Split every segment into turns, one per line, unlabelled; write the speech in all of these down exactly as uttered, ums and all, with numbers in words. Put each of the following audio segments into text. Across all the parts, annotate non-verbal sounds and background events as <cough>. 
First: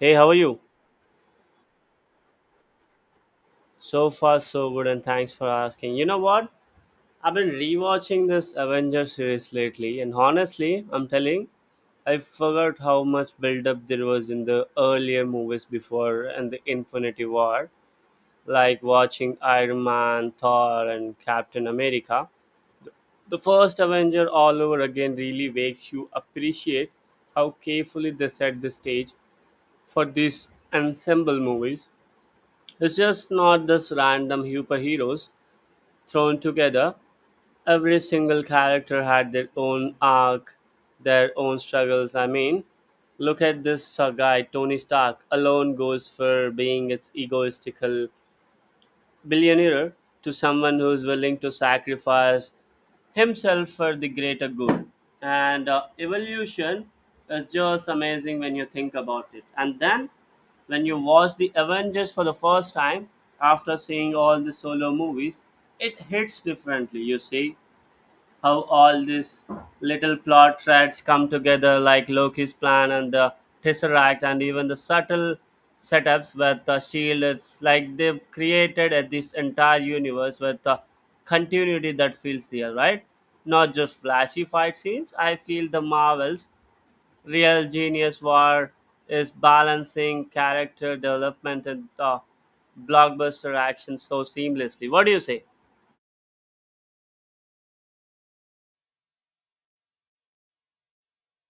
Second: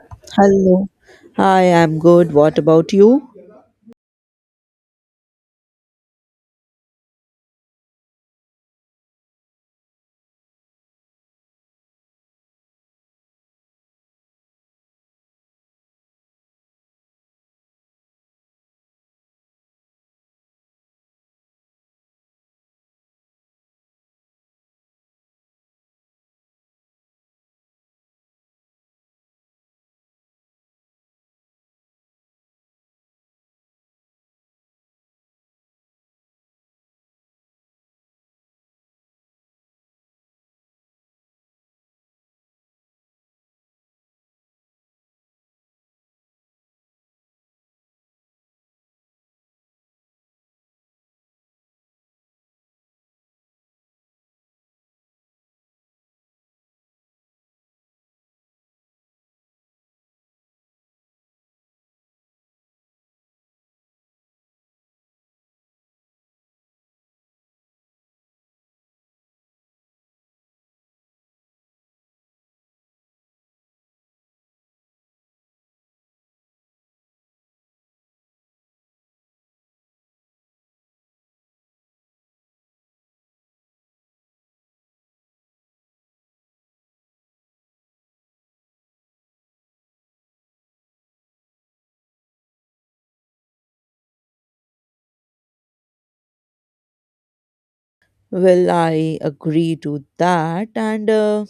Hey, how are you?
Hello. Hi, I'm good. What about you?
So far, so good, and thanks for asking. You know what? I've been rewatching this Avengers series lately, and honestly, I'm telling, I forgot how much build-up there was in the earlier movies before and the Infinity War, like watching Iron Man, Thor, and Captain America. The first Avenger all over again really makes you appreciate how carefully they set the stage for these ensemble movies. It's just not this random superheroes thrown together. Every single character had their own arc, their own struggles. I mean, look at this uh, guy, Tony Stark, alone goes for being its egoistical billionaire to someone who's willing to sacrifice himself for the greater good. And uh, evolution is just amazing when you think about it. And then when you watch the Avengers for the first time after seeing all the solo movies, it hits differently, you see how all these little plot threads come together, like Loki's plan and the Tesseract, and even the subtle setups with the shield. It's like they've created uh, this entire universe with the continuity that feels real, right? Not just flashy fight scenes. I feel the Marvels' real genius war is balancing character development and uh, blockbuster action so seamlessly. What do you say?
Well, I agree to that, and uh,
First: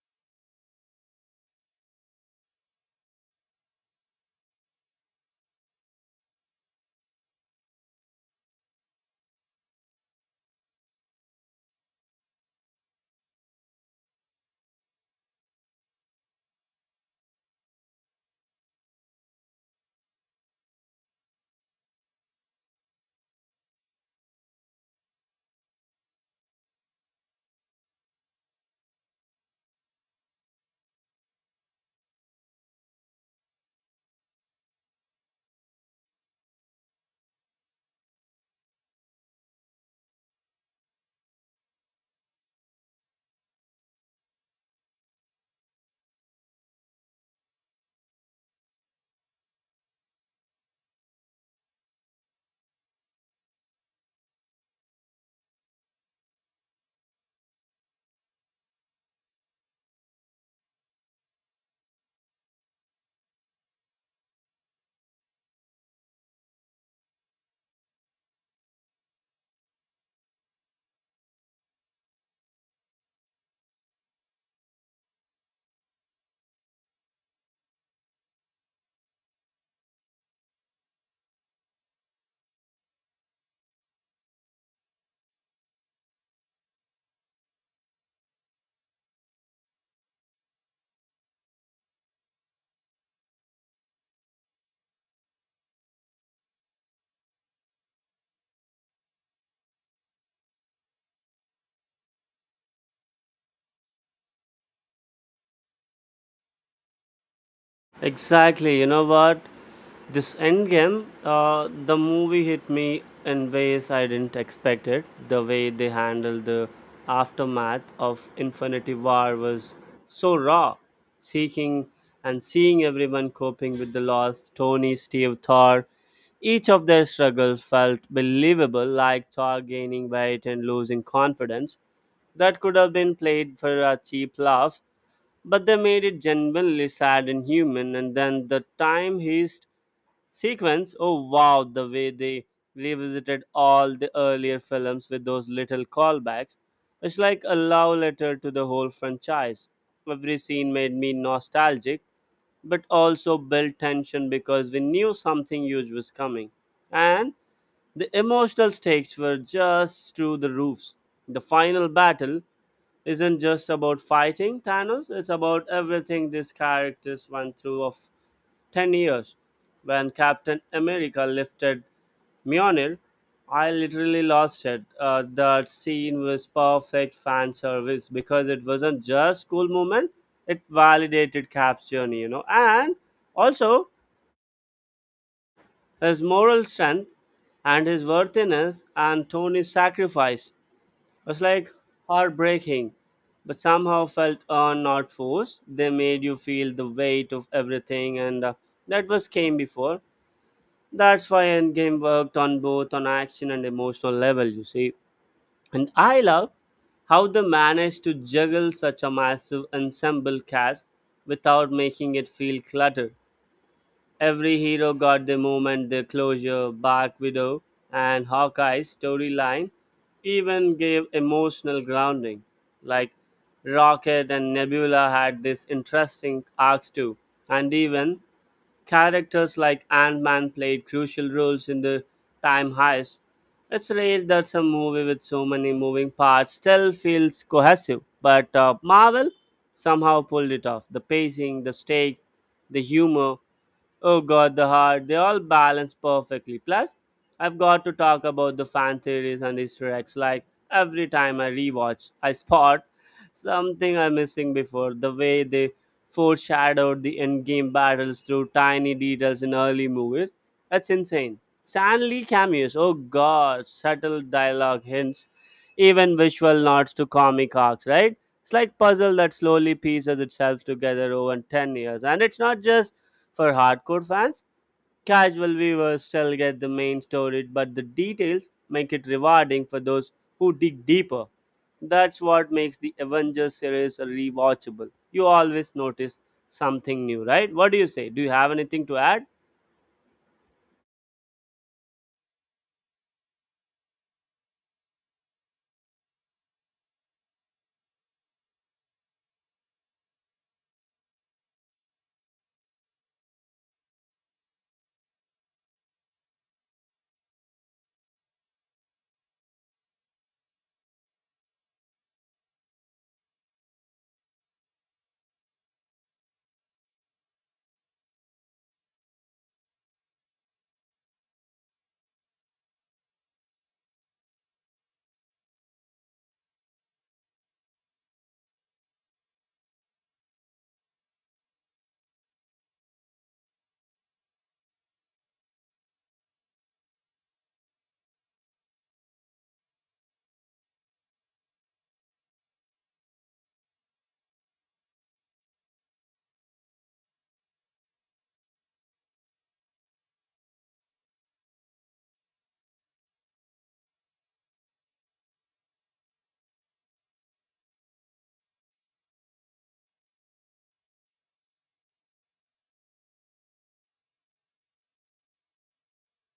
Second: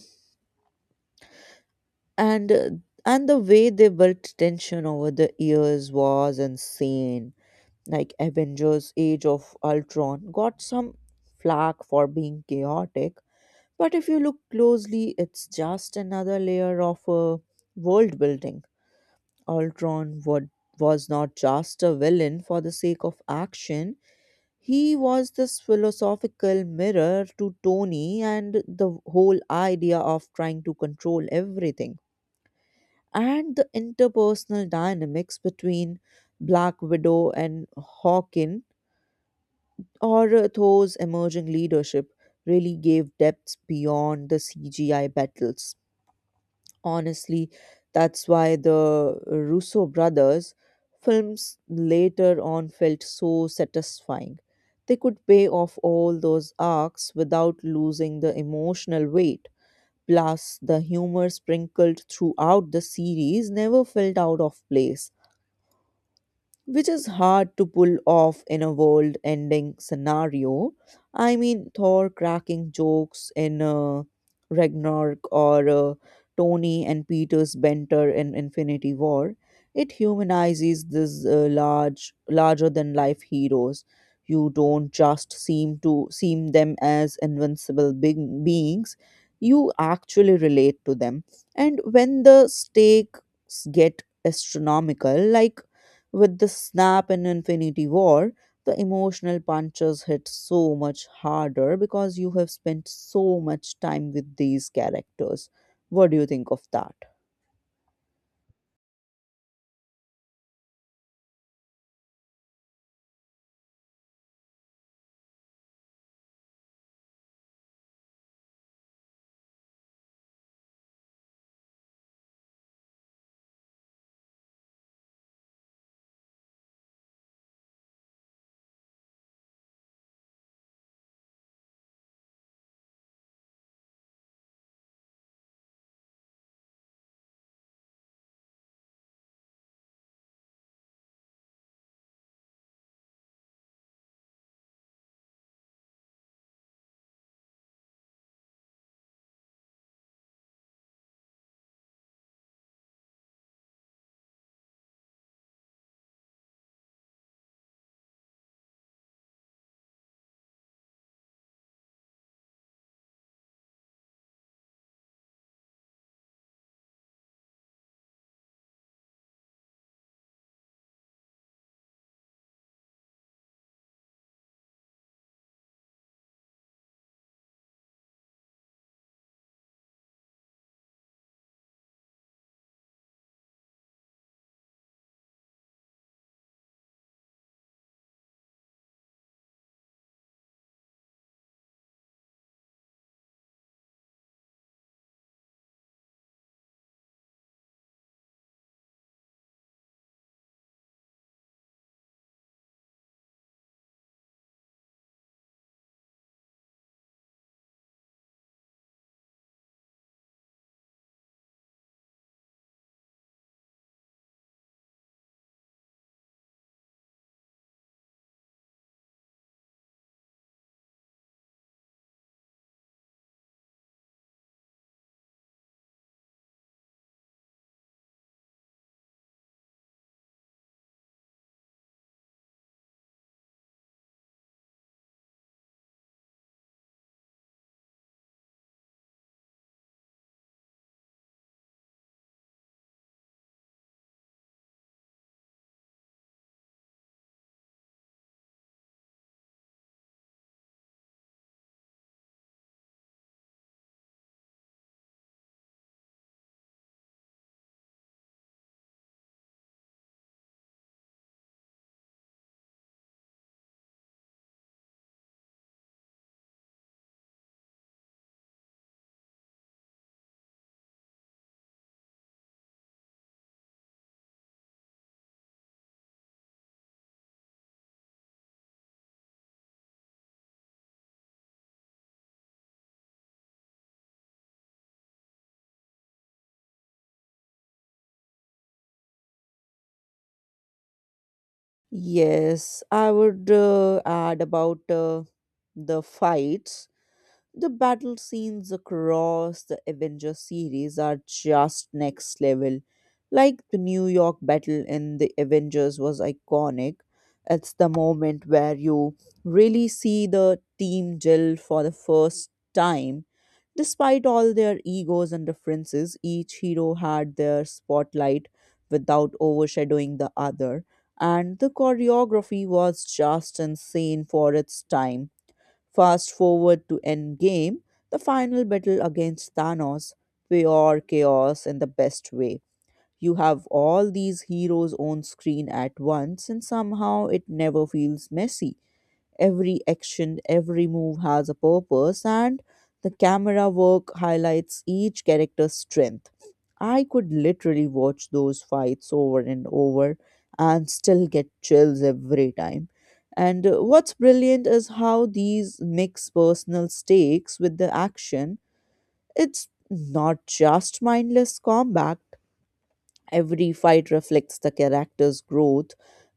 and uh, and the way they built tension over the years was insane. Like Avengers: Age of Ultron got some flack for being chaotic, but if you look closely, it's just another layer of uh, world building. Ultron would, was not just a villain for the sake of action. He was this philosophical mirror to Tony and the whole idea of trying to control everything. And the interpersonal dynamics between Black Widow and Hawkin, or uh, Thor's emerging leadership, really gave depths beyond the C G I battles. Honestly, that's why the Russo brothers' films later on felt so satisfying. They could pay off all those arcs without losing the emotional weight. Plus, the humor sprinkled throughout the series never felt out of place, which is hard to pull off in a world ending scenario. I mean, Thor cracking jokes in uh, Ragnarok or uh, Tony and Peter's banter in Infinity War. It humanizes these uh, large, larger than life heroes. You don't just seem to seem them as invincible big beings. You actually relate to them. And when the stakes get astronomical, like with the snap in Infinity War, the emotional punches hit so much harder because you have spent so much time with these characters. What do you think of that?
Exactly. You know what? This Endgame, uh, the movie hit me in ways I didn't expect it. The way they handled the aftermath of Infinity War was so raw. Seeking and seeing everyone coping with the loss, Tony, Steve, Thor, each of their struggles felt believable, like Thor gaining weight and losing confidence. That could have been played for a cheap laugh, but they made it genuinely sad and human. And then the time heist sequence, oh wow, the way they revisited all the earlier films with those little callbacks. It's like a love letter to the whole franchise. Every scene made me nostalgic, but also built tension because we knew something huge was coming. And the emotional stakes were just through the roofs. The final battle isn't just about fighting Thanos, it's about everything these characters went through of ten years. When Captain America lifted Mjolnir, I literally lost it. Uh, that scene was perfect fan service because it wasn't just cool moment; it validated Cap's journey, you know. And also, his moral strength and his worthiness and Tony's sacrifice was like heartbreaking, but somehow felt earned, not forced. They made you feel the weight of everything, and uh, that was came before. That's why Endgame worked on both on action and emotional level, you see. And I love how they managed to juggle such a massive ensemble cast without making it feel cluttered. Every hero got their moment, their closure. Black Widow and Hawkeye's storyline even gave emotional grounding. Like Rocket and Nebula had this interesting arcs too. And even characters like Ant Man played crucial roles in the time heist. It's rare that some movie with so many moving parts still feels cohesive, but uh, Marvel somehow pulled it off. The pacing, the stakes, the humor. Oh god, the heart. They all balance perfectly. Plus, I've got to talk about the fan theories and Easter eggs. Like every time I rewatch, I spot something I'm missing before. The way they foreshadowed the endgame battles through tiny details in early movies. That's insane. Stanley cameos. Oh god, subtle dialogue hints, even visual nods to comic arcs, right? It's like puzzle that slowly pieces itself together over ten years. And it's not just for hardcore fans, casual viewers still get the main story, but the details make it rewarding for those who dig deeper. That's what makes the Avengers series rewatchable. You always notice something new, right? What do you say? Do you have anything to add?
Yes, I would uh, add about uh, the fights. The battle scenes across the Avengers series are just next level. Like the New York battle in the Avengers was iconic. It's the moment where you really see the team gel for the first time. Despite all their egos and differences, each hero had their spotlight without overshadowing the other, and the choreography was just insane for its time Fast forward to Endgame, the final battle against Thanos, pure chaos in the best way. You have all these heroes on screen at once, and somehow it never feels messy. Every action, every move has a purpose, and the camera work highlights each character's strength. I could literally watch those fights over and over and still get chills every time. And uh, what's brilliant is how these mix personal stakes with the action. It's not just mindless combat, Every fight reflects the character's growth,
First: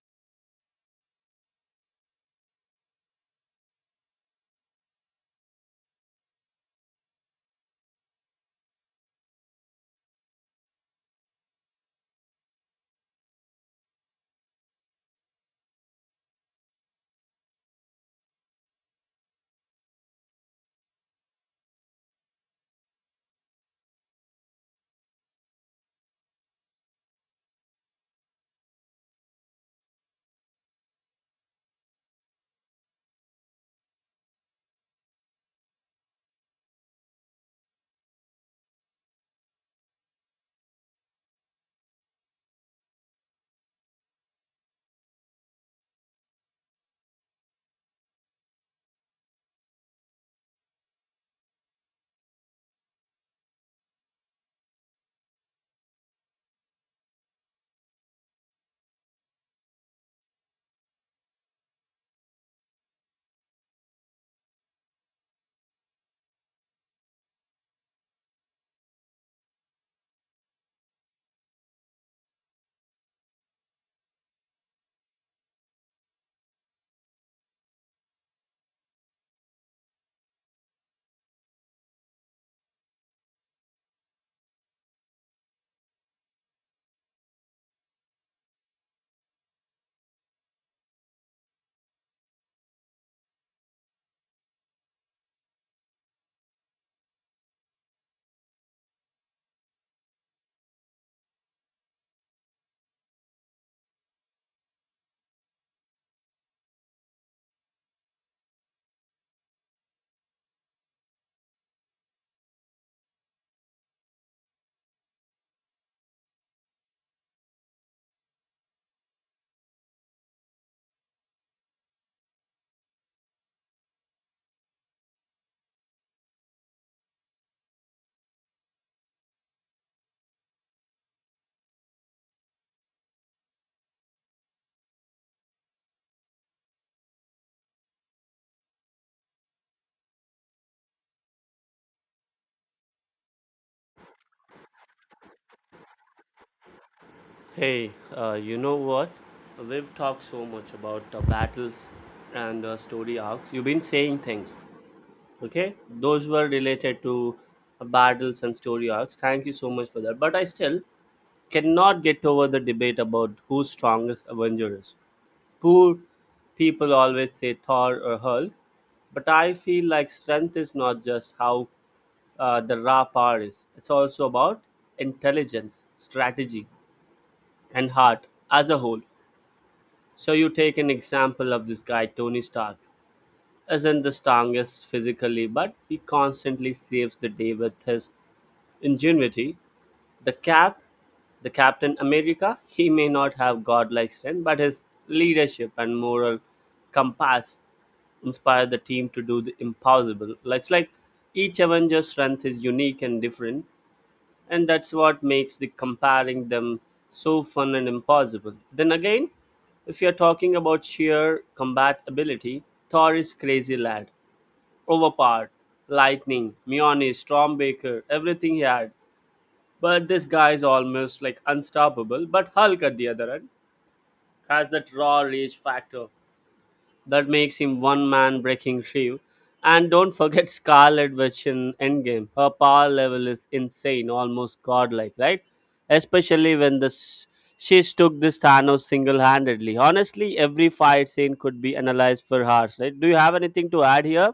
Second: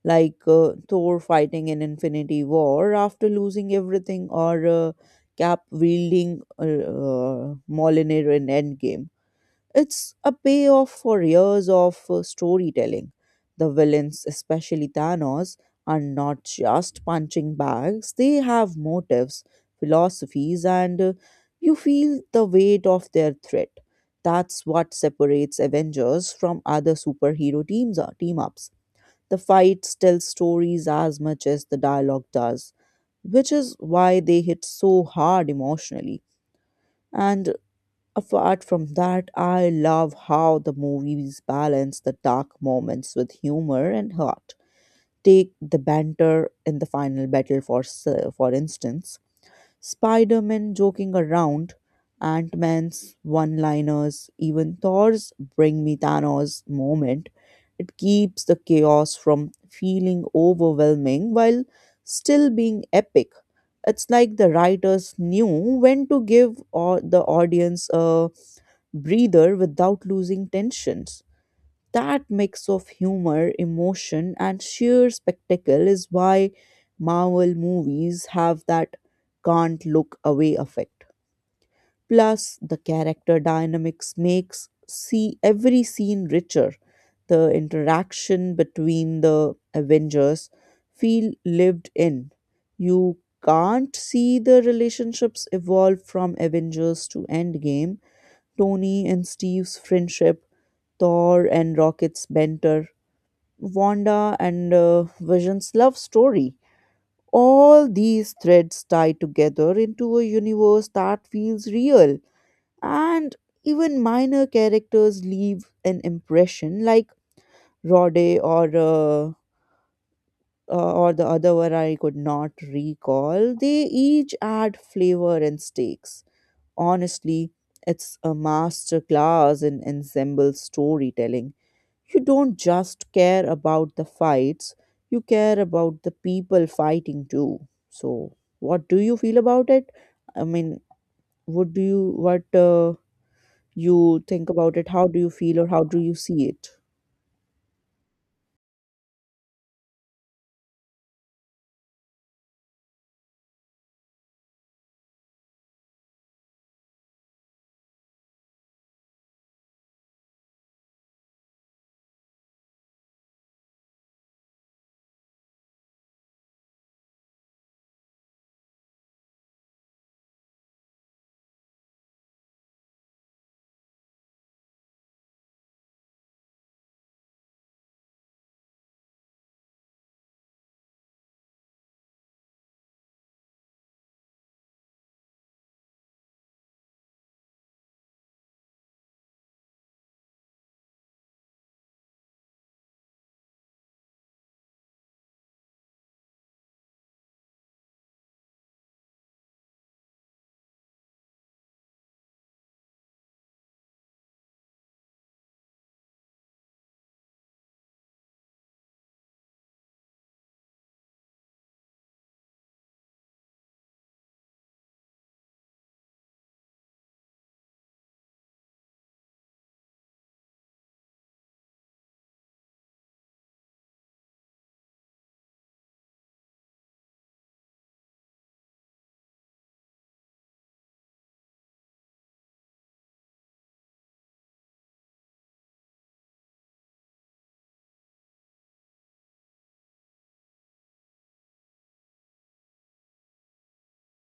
like uh, Thor fighting in Infinity War after losing everything, or uh, Cap wielding uh, uh, Mjolnir in Endgame. It's a payoff for years of uh, storytelling. The villains, especially Thanos, are not just punching bags, they have motives, philosophies, and uh, you feel the weight of their threat. That's what separates Avengers from other superhero teams or team ups. The fights tell stories as much as the dialogue does, which is why they hit so hard emotionally. And Apart from that, I love how the movies balance the dark moments with humor and heart. Take the banter in the final battle for s- for instance, Spider-Man joking around, Ant-Man's one-liners, even Thor's "Bring Me Thanos" moment. It keeps the chaos from feeling overwhelming while still being epic. It's like the writers knew when to give or the audience a breather without losing tensions. That mix of humor, emotion, and sheer spectacle is why Marvel movies have that can't look away effect. Plus, the character dynamics makes see every scene richer. The interaction between the Avengers feel lived in. You can't see the relationships evolve from Avengers to Endgame Tony and Steve's friendship, Thor and Rocket's banter, Wanda and uh, Vision's love story. All these threads tie together into a universe that feels real. And even minor characters leave an impression, like Rhodey or uh, uh, or the other one I could not recall. They each add flavor and stakes. Honestly, it's a master class in ensemble storytelling. You don't just care about the fights, you care about the people fighting too. So, what do you feel about it? I mean, what do you what uh, you think about it? How do you feel or how do you see it?
Hey, uh, you know what? We've talked so much about the battles and uh, story arcs. You've been saying things, okay? Those were related to uh, battles and story arcs. Thank you so much for that. But I still cannot get over the debate about who's strongest Avenger is. Poor people always say Thor or Hulk, but I feel like strength is not just how uh, the raw power is. It's also about intelligence, strategy, and heart as a whole. So you take an example of this guy Tony Stark. Isn't the strongest physically, but he constantly saves the day with his ingenuity. The Cap, the Captain America, he may not have godlike strength, but his leadership and moral compass inspire the team to do the impossible. It's like each Avenger's strength is unique and different, and that's what makes the comparing them so fun and impossible. Then again, if you're talking about sheer combat ability, Thor is crazy lad, overpowered, lightning, Mjolnir, Stormbreaker, everything he had. But this guy is almost like unstoppable. But Hulk at the other end has that raw rage factor that makes him one man breaking through. And don't forget <laughs> Scarlet Witch in Endgame. Her power level is insane, almost godlike, right? Especially when this she took this Thanos single-handedly. Honestly, every fight scene could be analyzed for hours, right? Do you have anything to add here?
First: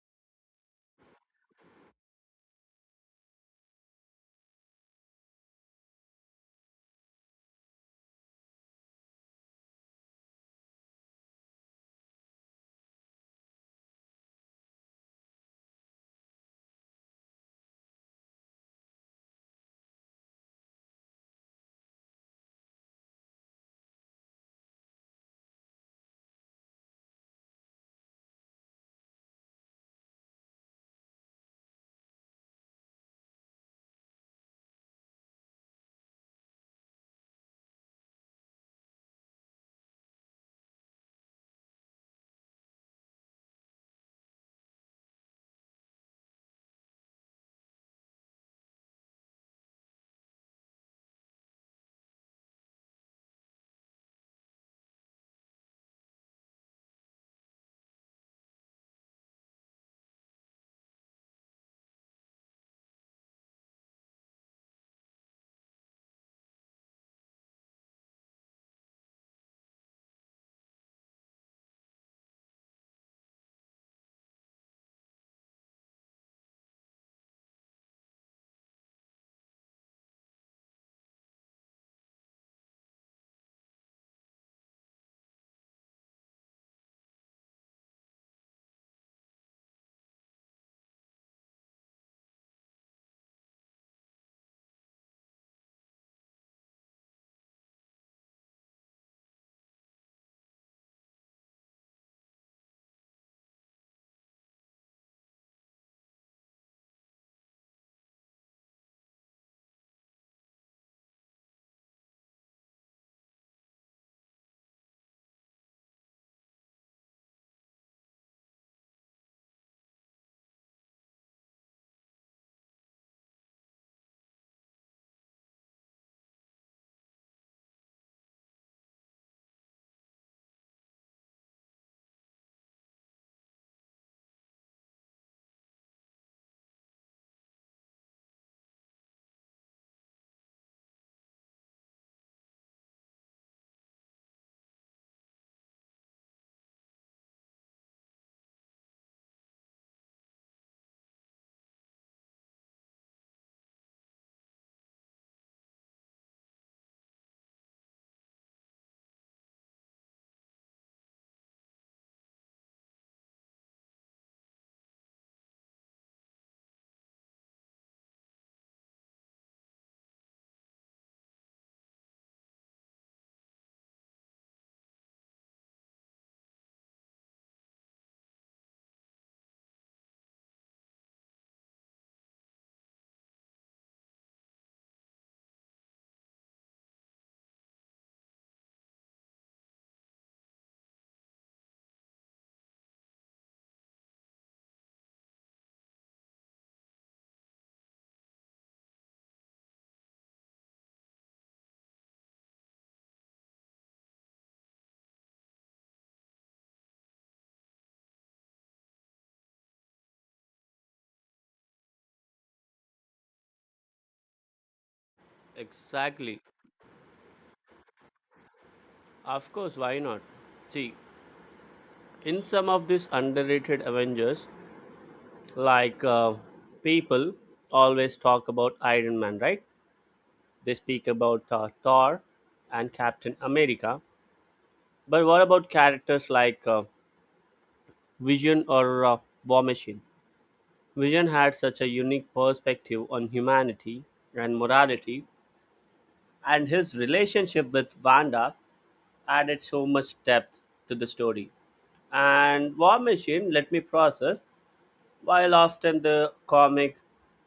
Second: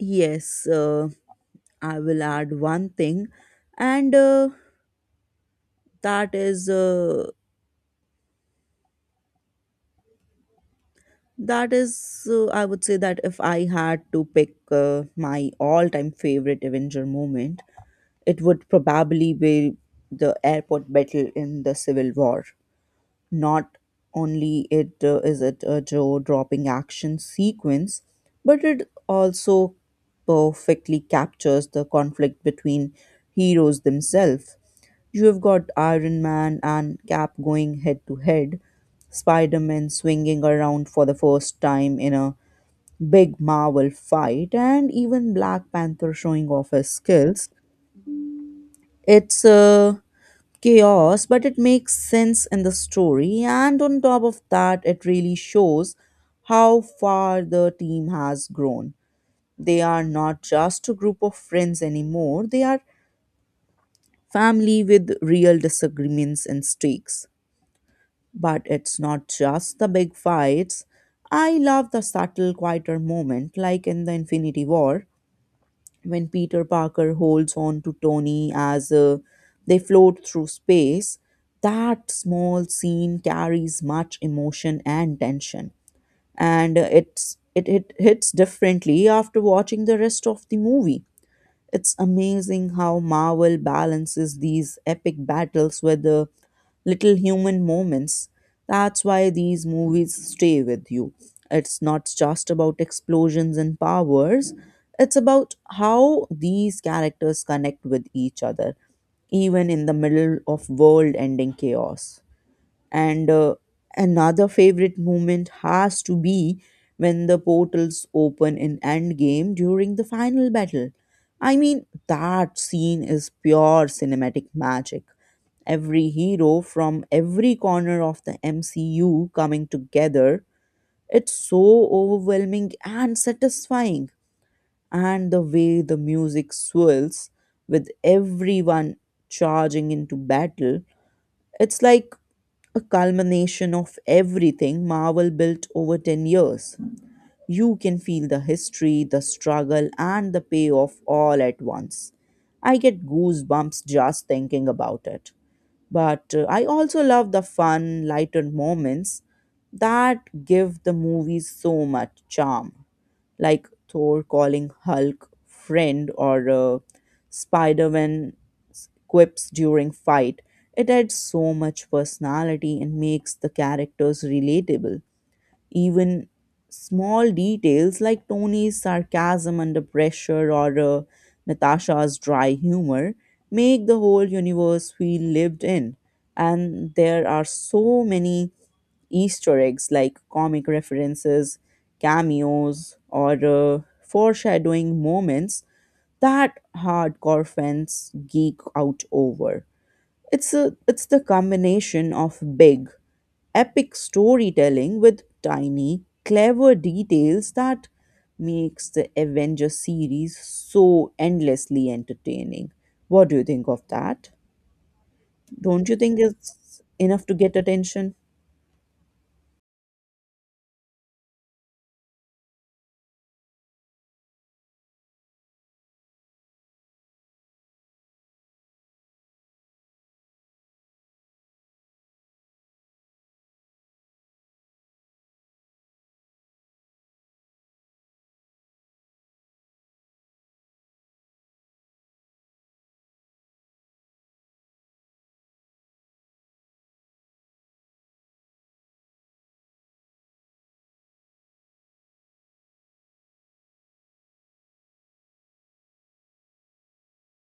Yes, uh, I will add one thing, and uh, that is uh, That is, uh, I would say that if I had to pick uh, my all time favorite Avenger moment, it would probably be the airport battle in the Civil War. Not only it uh, is it a jaw dropping action sequence, but it also perfectly captures the conflict between heroes themselves. You have got Iron Man and Cap going head to head, Spider Man swinging around for the first time in a big Marvel fight, and even Black Panther showing off his skills. It's uh, chaos, but it makes sense in the story, and on top of that, it really shows how far the team has grown. They are not just a group of friends anymore, they are family with real disagreements and stakes. But it's not just the big fights. I love the subtle, quieter moment, like in the Infinity War, when Peter Parker holds on to Tony as uh, they float through space. That small scene carries much emotion and tension, and uh, it's it, it hits differently after watching the rest of the movie. It's amazing how Marvel balances these epic battles with the little human moments. That's why these movies stay with you. It's not just about explosions and powers, it's about how these characters connect with each other, even in the middle of world ending chaos. And uh, another favorite moment has to be when the portals open in Endgame during the final battle. I mean, that scene is pure cinematic magic. Every hero from every corner of the M C U coming together. It's so overwhelming and satisfying. And the way the music swirls with everyone charging into battle, it's like a culmination of everything Marvel built over ten years. You can feel the history, the struggle, and the payoff all at once. I get goosebumps just thinking about it. But uh, I also love the fun, lighter moments that give the movies so much charm, like Thor calling Hulk friend or uh, Spider man quips during fight. It adds so much personality and makes the characters relatable. Even small details like Tony's sarcasm under pressure or uh, Natasha's dry humor make the whole universe feel lived in. And there are so many Easter eggs like comic references, cameos, or uh, foreshadowing moments that hardcore fans geek out over. It's a it's the combination of big, epic storytelling with tiny, clever details that makes the Avengers series so endlessly entertaining. What do you think of that? Don't you think
Exactly.
it's enough to get attention?
Of course, why not? See, in some of these underrated Avengers, like uh, people always talk about Iron Man, right? They speak about uh, Thor and Captain America, but what about characters like uh, Vision or uh, War Machine? Vision had such a unique perspective on humanity and morality, and his relationship with Wanda added so much depth to the story. And War Machine, let me process. While often the comic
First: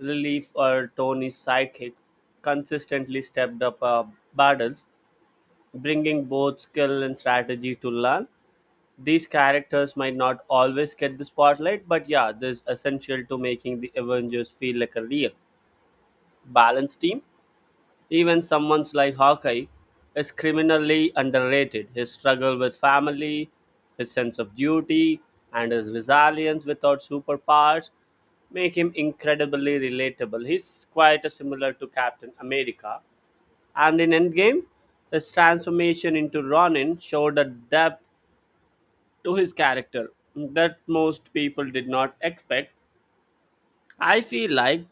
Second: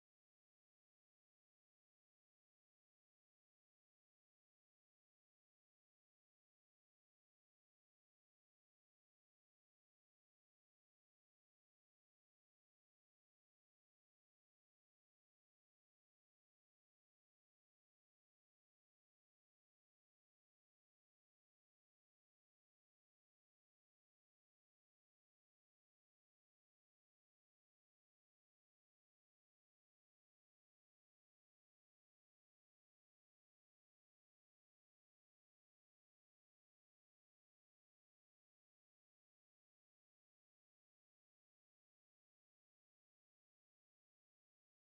relief or Tony's sidekick, consistently stepped up uh, battles, bringing both skill and strategy to learn. These characters might not always get the spotlight, but yeah, this is essential to making the Avengers feel like a real, balanced team. Even someone's like Hawkeye is criminally underrated. His struggle with family, his sense of duty, and his resilience without superpowers make him incredibly relatable. He's quite similar to Captain America. And in Endgame, his transformation into Ronin showed a depth to his character that most people did not expect. I feel like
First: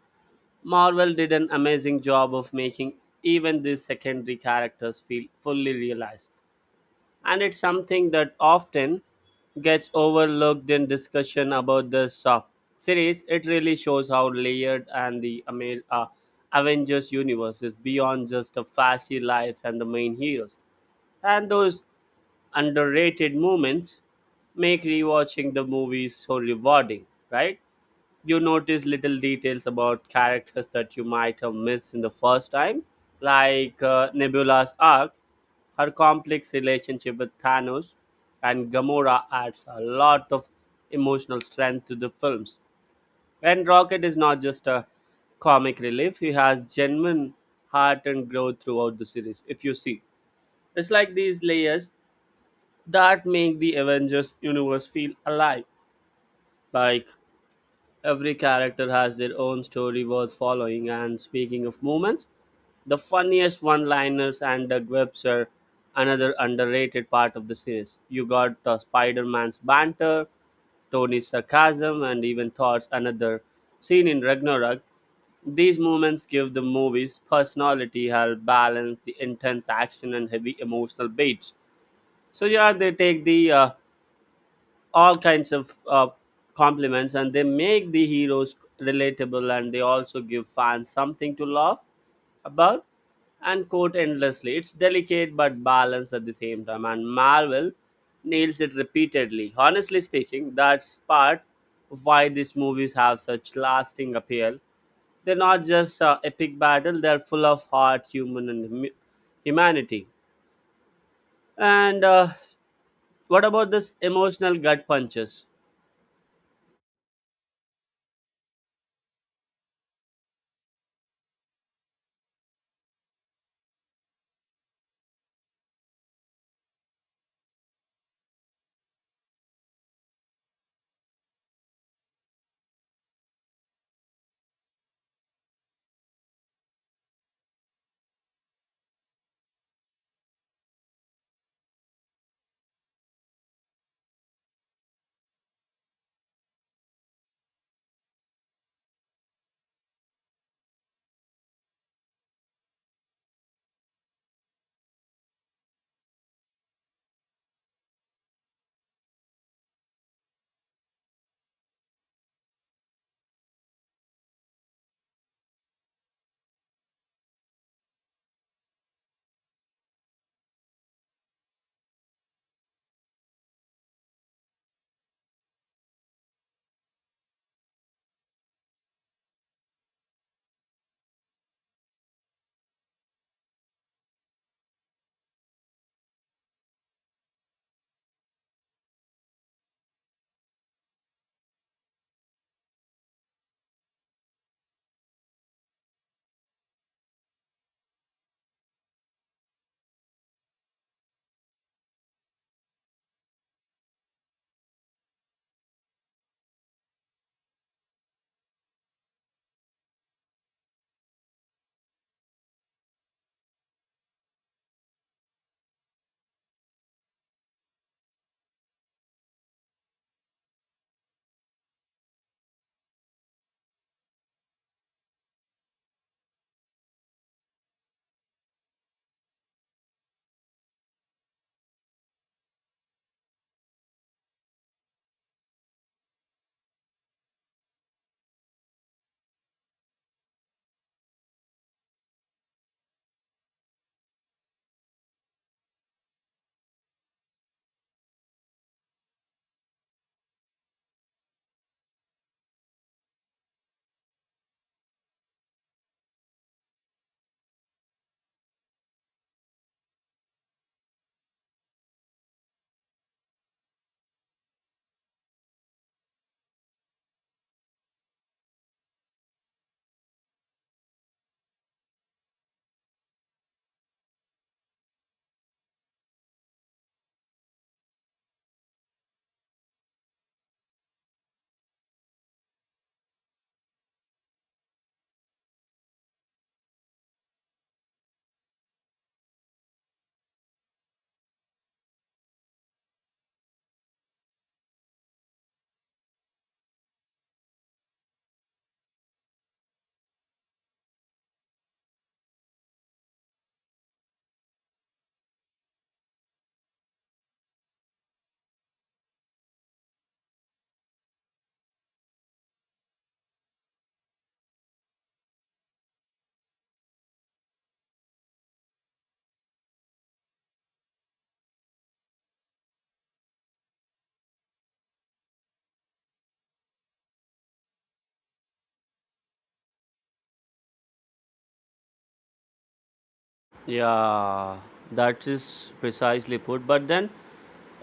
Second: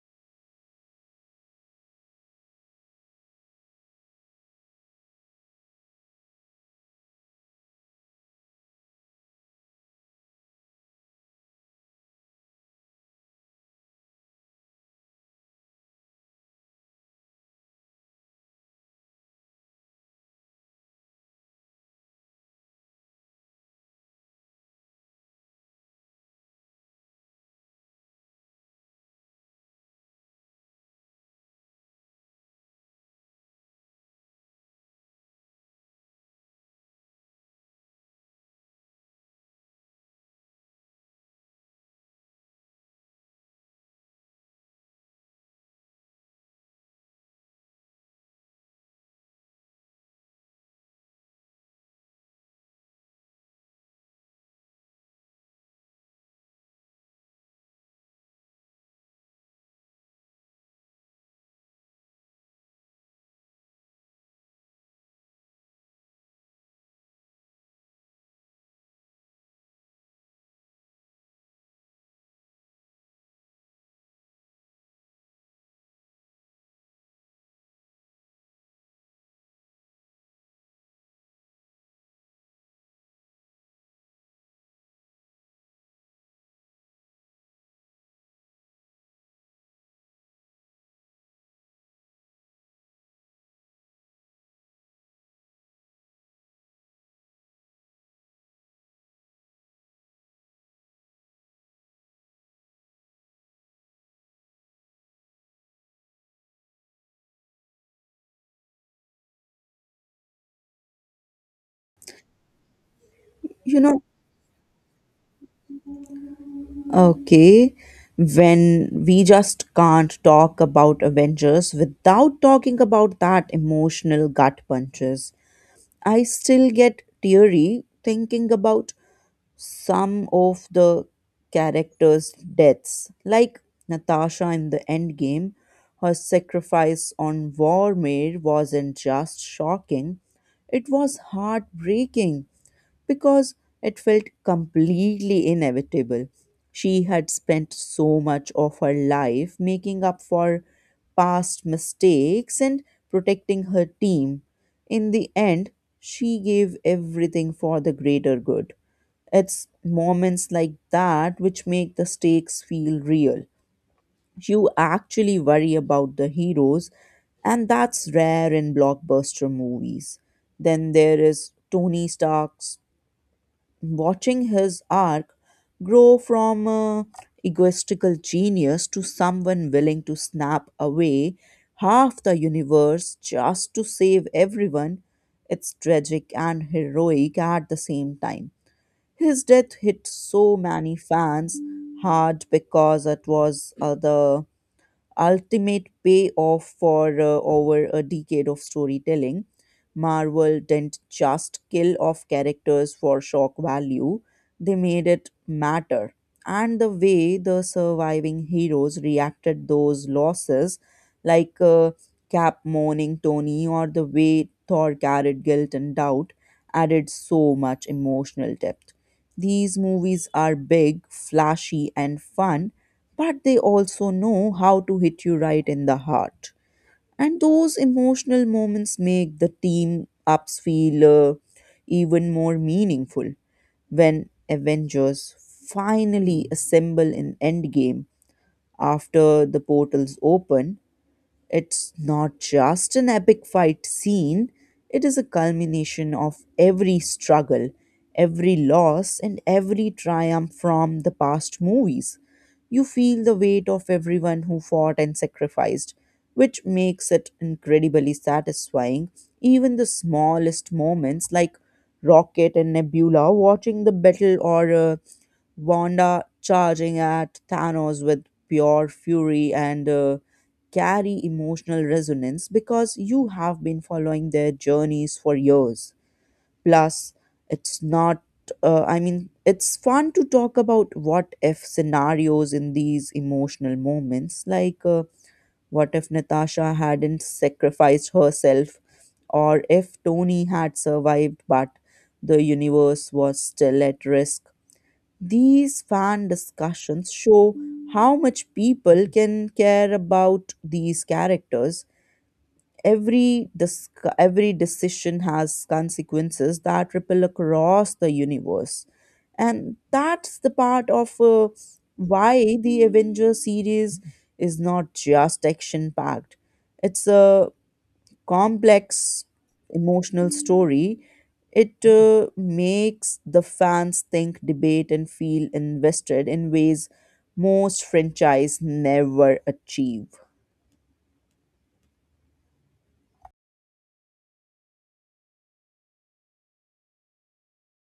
Marvel did an amazing job of making even these secondary characters feel fully realized. And it's something that often gets overlooked in discussion about this uh, series. It really shows how layered and the ama- uh, Avengers universe is beyond just the flashy lights and the main heroes. And those underrated moments make rewatching the movies so rewarding, right? You notice little details about characters that you might have missed in the first time, like uh, Nebula's arc, her complex relationship with Thanos, and Gamora adds a lot of emotional strength to the films. And Rocket is not just a comic relief, he has genuine heart and growth throughout the series, if you see. It's like these layers that make the Avengers universe feel alive. Like every character has their own story worth following, and speaking of moments, the funniest one liners and the quips are another underrated part of the series. You got uh, Spider Man's banter, Tony's sarcasm, and even Thor's another scene in Ragnarok. These moments give the movie's personality, help balance the intense action and heavy emotional beats. So, yeah, they take the uh, all kinds of uh, compliments and they make the heroes relatable and they also give fans something to laugh about and quote endlessly. It's delicate but balanced at the same time, and Marvel nails it repeatedly. Honestly speaking, that's part of why these movies have such lasting appeal. They're not just uh, epic battle; they're full of heart, human, and hum- humanity. And uh, what about
You
this
know,
emotional gut punches?
Okay, when we just can't talk about Avengers without talking about that emotional gut punches. I still get teary thinking about some of the characters' deaths, like Natasha in the Endgame. Her sacrifice on Vormir wasn't just shocking, it was heartbreaking because it felt completely inevitable. She had spent so much of her life making up for past mistakes and protecting her team. In the end, she gave everything for the greater good. It's moments like that which make the stakes feel real. You actually worry about the heroes, and that's rare in blockbuster movies. Then there is Tony Stark's watching his arc grow from a egoistical genius to someone willing to snap away half the universe just to save everyone. It's tragic and heroic at the same time. His death hit so many fans hard because it was uh, the ultimate payoff for uh, over a decade of storytelling. Marvel didn't just kill off characters for shock value, they made it matter. And the way the surviving heroes reacted those losses, like uh, Cap mourning Tony or the way Thor carried guilt and doubt, added so much emotional depth. These movies are big, flashy, and fun, but they also know how to hit you right in the heart. And those emotional moments make the team ups feel uh, even more meaningful. When Avengers finally assemble in Endgame after the portals open, it's not just an epic fight scene, it is a culmination of every struggle, every loss, and every triumph from the past movies. You feel the weight of everyone who fought and sacrificed, which makes it incredibly satisfying. Even the smallest moments, like Rocket and Nebula watching the battle, or uh, Wanda charging at Thanos with pure fury and uh, carry emotional resonance because you have been following their journeys for years. Plus, it's not, uh, I mean, it's fun to talk about what if scenarios in these emotional moments. Like, uh, what if Natasha hadn't sacrificed herself, or if Tony had survived but the universe was still at risk? These fan discussions show how much people can care about these characters. Every dis- every decision has consequences that ripple across the universe, and that's the part of uh, why the Avengers series is not just action packed. It's a complex emotional story. It uh, makes the fans think, debate, and feel invested in ways most franchise never achieve.
Yeah, that is precisely put. But then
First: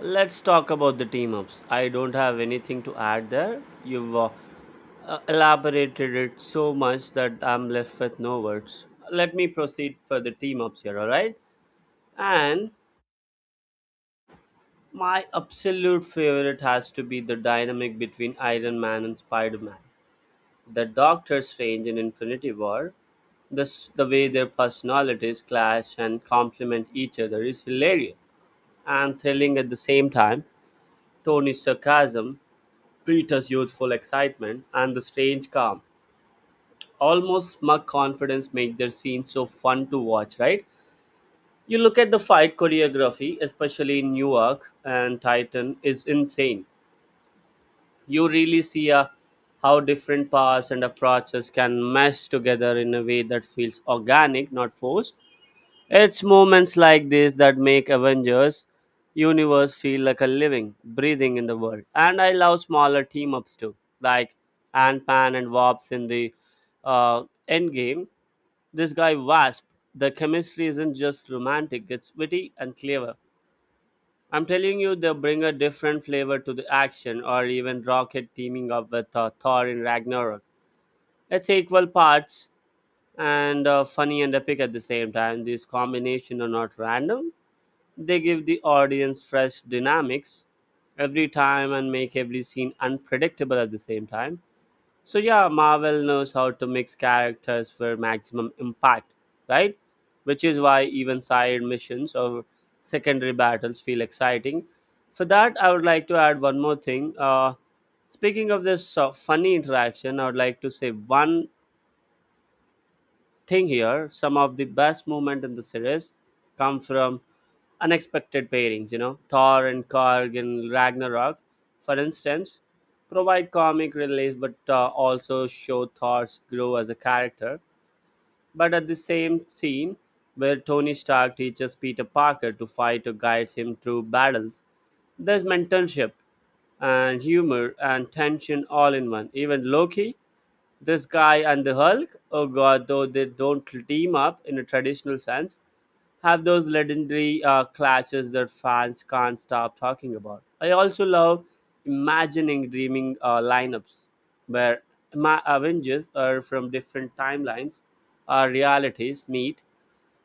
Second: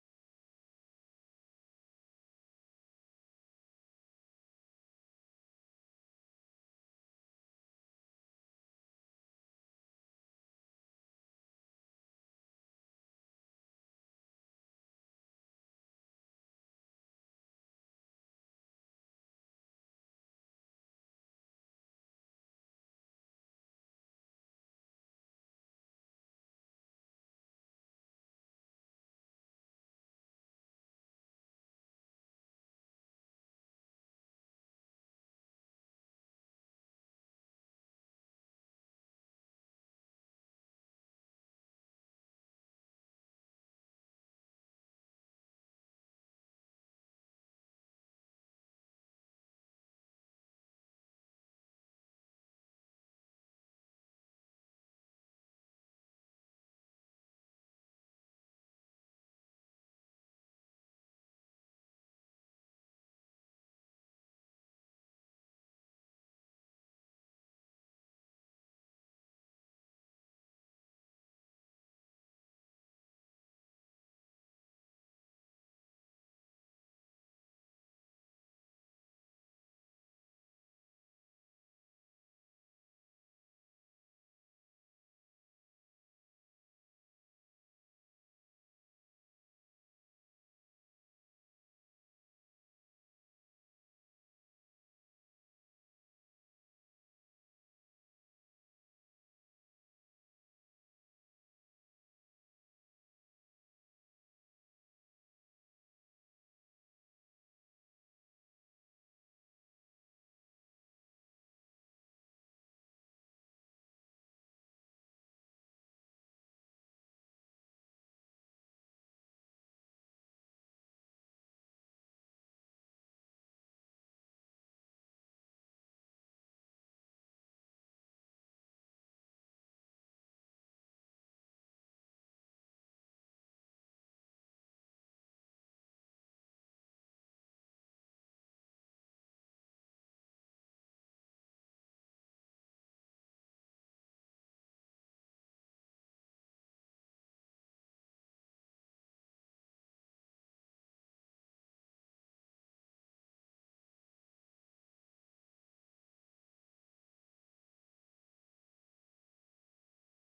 let's talk about the team ups. I don't have anything to add there. You've uh, uh, elaborated it so much that I'm left with no words. Let me proceed for the team ups here, all right? And my absolute favorite has to be the dynamic between Iron Man and Spider Man. The Doctor Strange in Infinity War, this the way their personalities clash and complement each other is hilarious and thrilling at the same time. Tony's sarcasm, Peter's youthful excitement, and the strange calm, almost smug confidence make their scenes so fun to watch, right? You look at the fight choreography, especially in Newark and Titan, is insane. You really see a, how different paths and approaches can mesh together in a way that feels organic, not forced. It's moments like this that make Avengers universe feel like a living, breathing in the world. And I love smaller team ups too, like Ant Man and Wasp in the uh, Endgame. This guy Wasp, the chemistry isn't just romantic; it's witty and clever. I'm telling you, they bring a different flavor to the action, or even Rocket teaming up with uh, Thor in Ragnarok. It's equal parts and uh, funny and epic at the same time. These combination are not random, they give the audience fresh dynamics every time and make every scene unpredictable at the same time. So, yeah, Marvel knows how to mix characters for maximum impact, right? Which is why even side missions or secondary battles feel exciting. For that, I would like to add one more thing. Uh, speaking of this uh, funny interaction, I would like to say one thing here. Some of the best moment in the series come from unexpected pairings you know Thor and Karg in Ragnarok, for instance, provide comic relief, but uh, also show Thor's grow as a character. But at the same scene where Tony Stark teaches Peter Parker to fight or guides him through battles, there's mentorship and humor and tension all in one. Even Loki, this guy, and the Hulk, oh god, though they don't team up in a traditional sense, have those legendary uh, clashes that fans can't stop talking about. I also love imagining dreaming uh, lineups where my Avengers are from different timelines or realities meet.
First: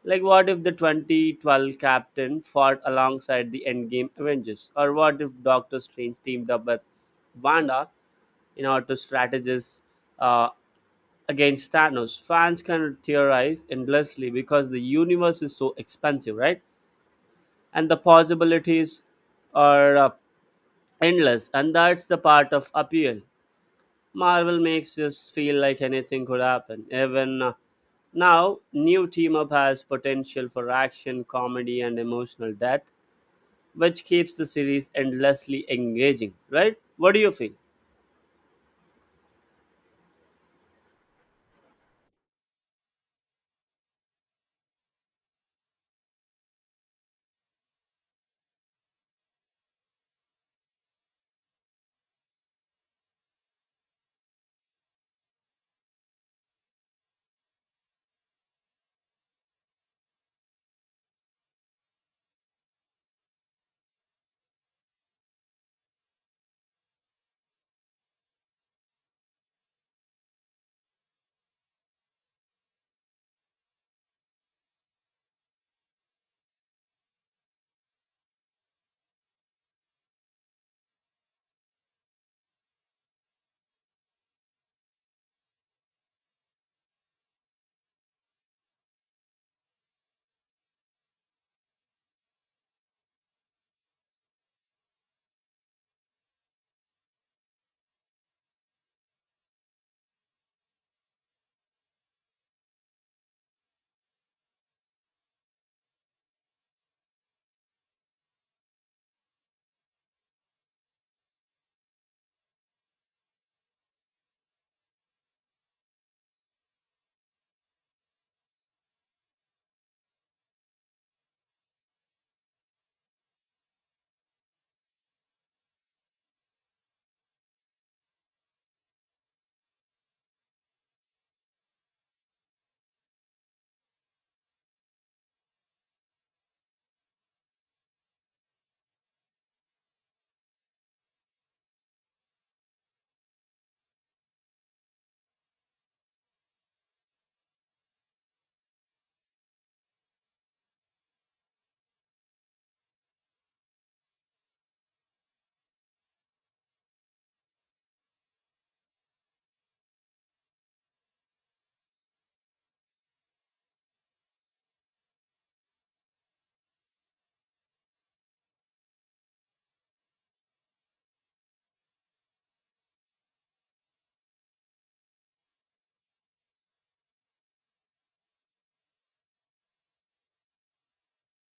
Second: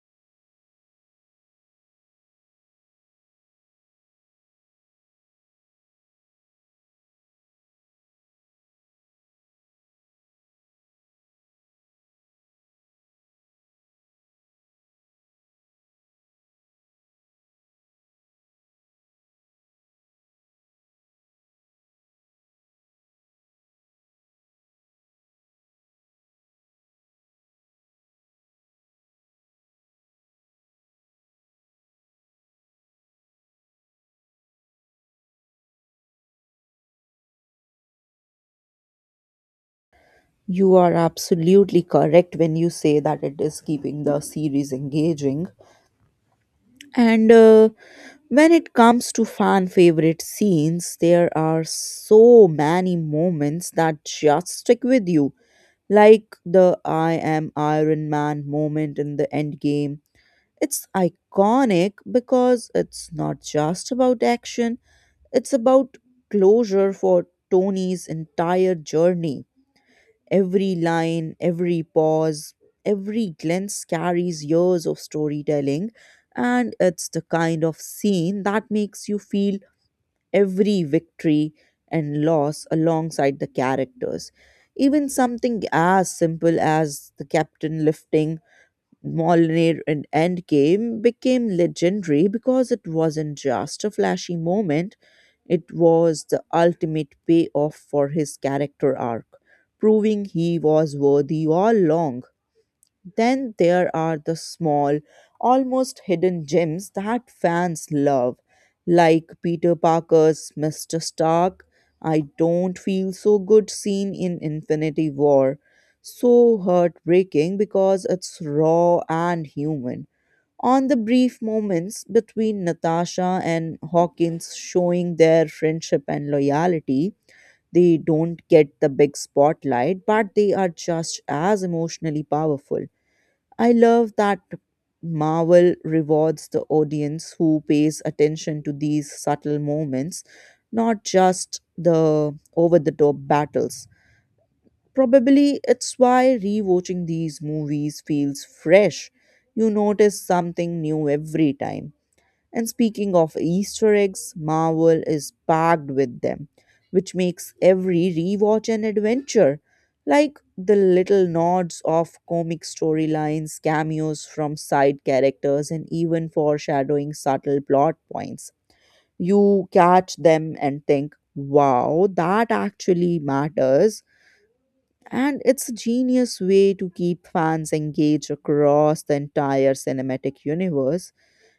Like, what if the twenty twelve Captain fought alongside the Endgame Avengers? Or what if Doctor Strange teamed up with Wanda in order to strategize uh, against Thanos? Fans can theorize endlessly because the universe is so expansive, right? And the possibilities are uh, endless, and that's the part of appeal. Marvel makes us feel like anything could happen. Even uh, now, new team up has potential for action, comedy, and emotional depth, which keeps the series endlessly engaging, right? What do you feel?
You are absolutely correct when you say that it is keeping the series engaging. And uh, when it comes to fan favorite scenes, there are so many moments that just stick with you, like the I am Iron Man moment in the end game. It's iconic because it's not just about action, it's about closure for Tony's entire journey. Every line, every pause, every glance carries years of storytelling, and it's the kind of scene that makes you feel every victory and loss alongside the characters. Even something as simple as the captain lifting Molnir in Endgame became legendary because it wasn't just a flashy moment, it was the ultimate payoff for his character arc, proving he was worthy all along. Then there are the small, almost hidden gems that fans love, like Peter Parker's mister Stark, I Don't Feel So Good scene in Infinity War. So heartbreaking because it's raw and human. On the brief moments between Natasha and Hawkins showing their friendship and loyalty, they don't get the big spotlight, but they are just as emotionally powerful. I love that Marvel rewards the audience who pays attention to these subtle moments, not just the over the top battles. Probably it's why rewatching these movies feels fresh. You notice something new every time. And speaking of Easter eggs, Marvel is packed with them, which makes every rewatch an adventure. Like the little nods of comic storylines, cameos from side characters, and even foreshadowing subtle plot points. You catch them and think, wow, that actually matters. And it's a genius way to keep fans engaged across the entire cinematic universe.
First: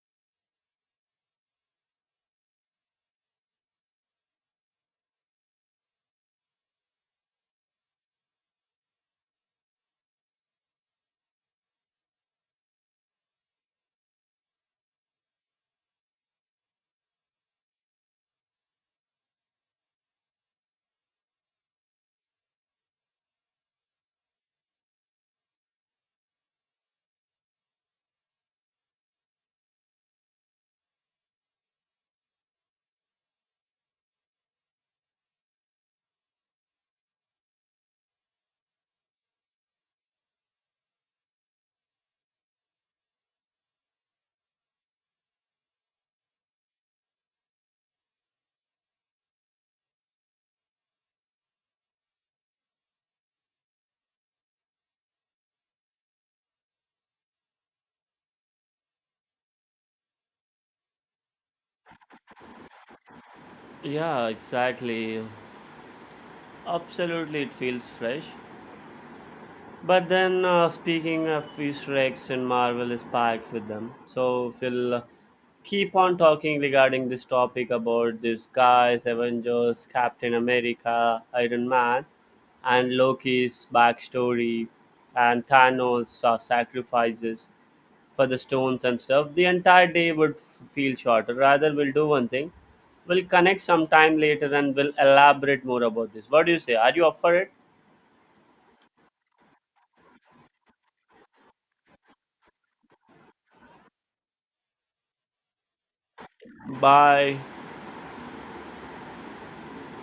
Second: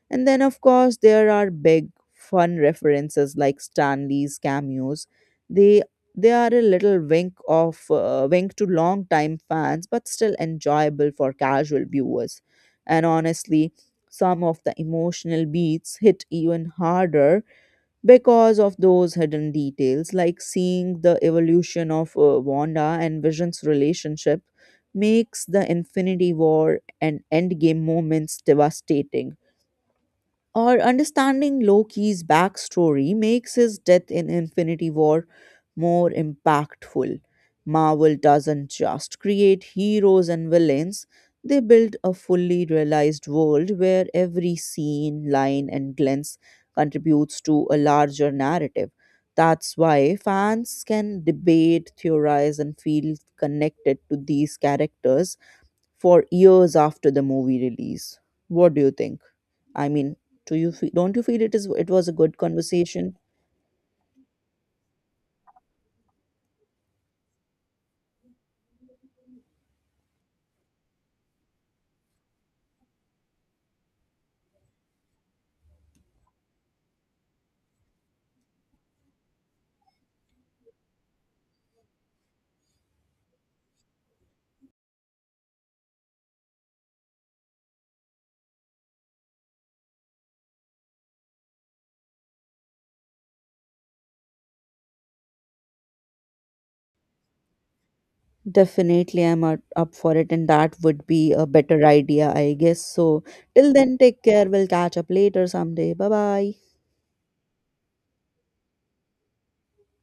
And then, of course, there are big, fun references like Stanley's cameos. They they are a little wink of uh, wink to long-time fans, but still enjoyable for casual viewers. And honestly, some of the emotional beats hit even harder because of those hidden details, like seeing the evolution of uh, Wanda and Vision's relationship makes the Infinity War and Endgame moments devastating, or understanding Loki's backstory makes his death in Infinity War more impactful. Marvel doesn't just create heroes and villains, they build a fully realized world where every scene, line, and glance contributes to a larger narrative. That's why fans can debate, theorize, and feel connected to these characters for years after the movie release. What do you think? I mean, do you feel, don't you feel it is it was a good conversation?
Yeah, exactly. Absolutely, it feels fresh. But then, uh, speaking of Easter eggs, and Marvel is packed with them. So we'll uh, keep on talking regarding this topic about these guys, Avengers, Captain America, Iron Man, and Loki's backstory, and Thanos' uh, sacrifices for the stones and stuff. The entire day would f- feel shorter. Rather, we'll do one thing. We'll connect sometime later and we'll elaborate more about this. What do you say? Are you up for it?
Definitely, I'm up up for it, and that would be a better idea, I guess. So, till then, take care. We'll catch up later someday. Bye bye.
Bye.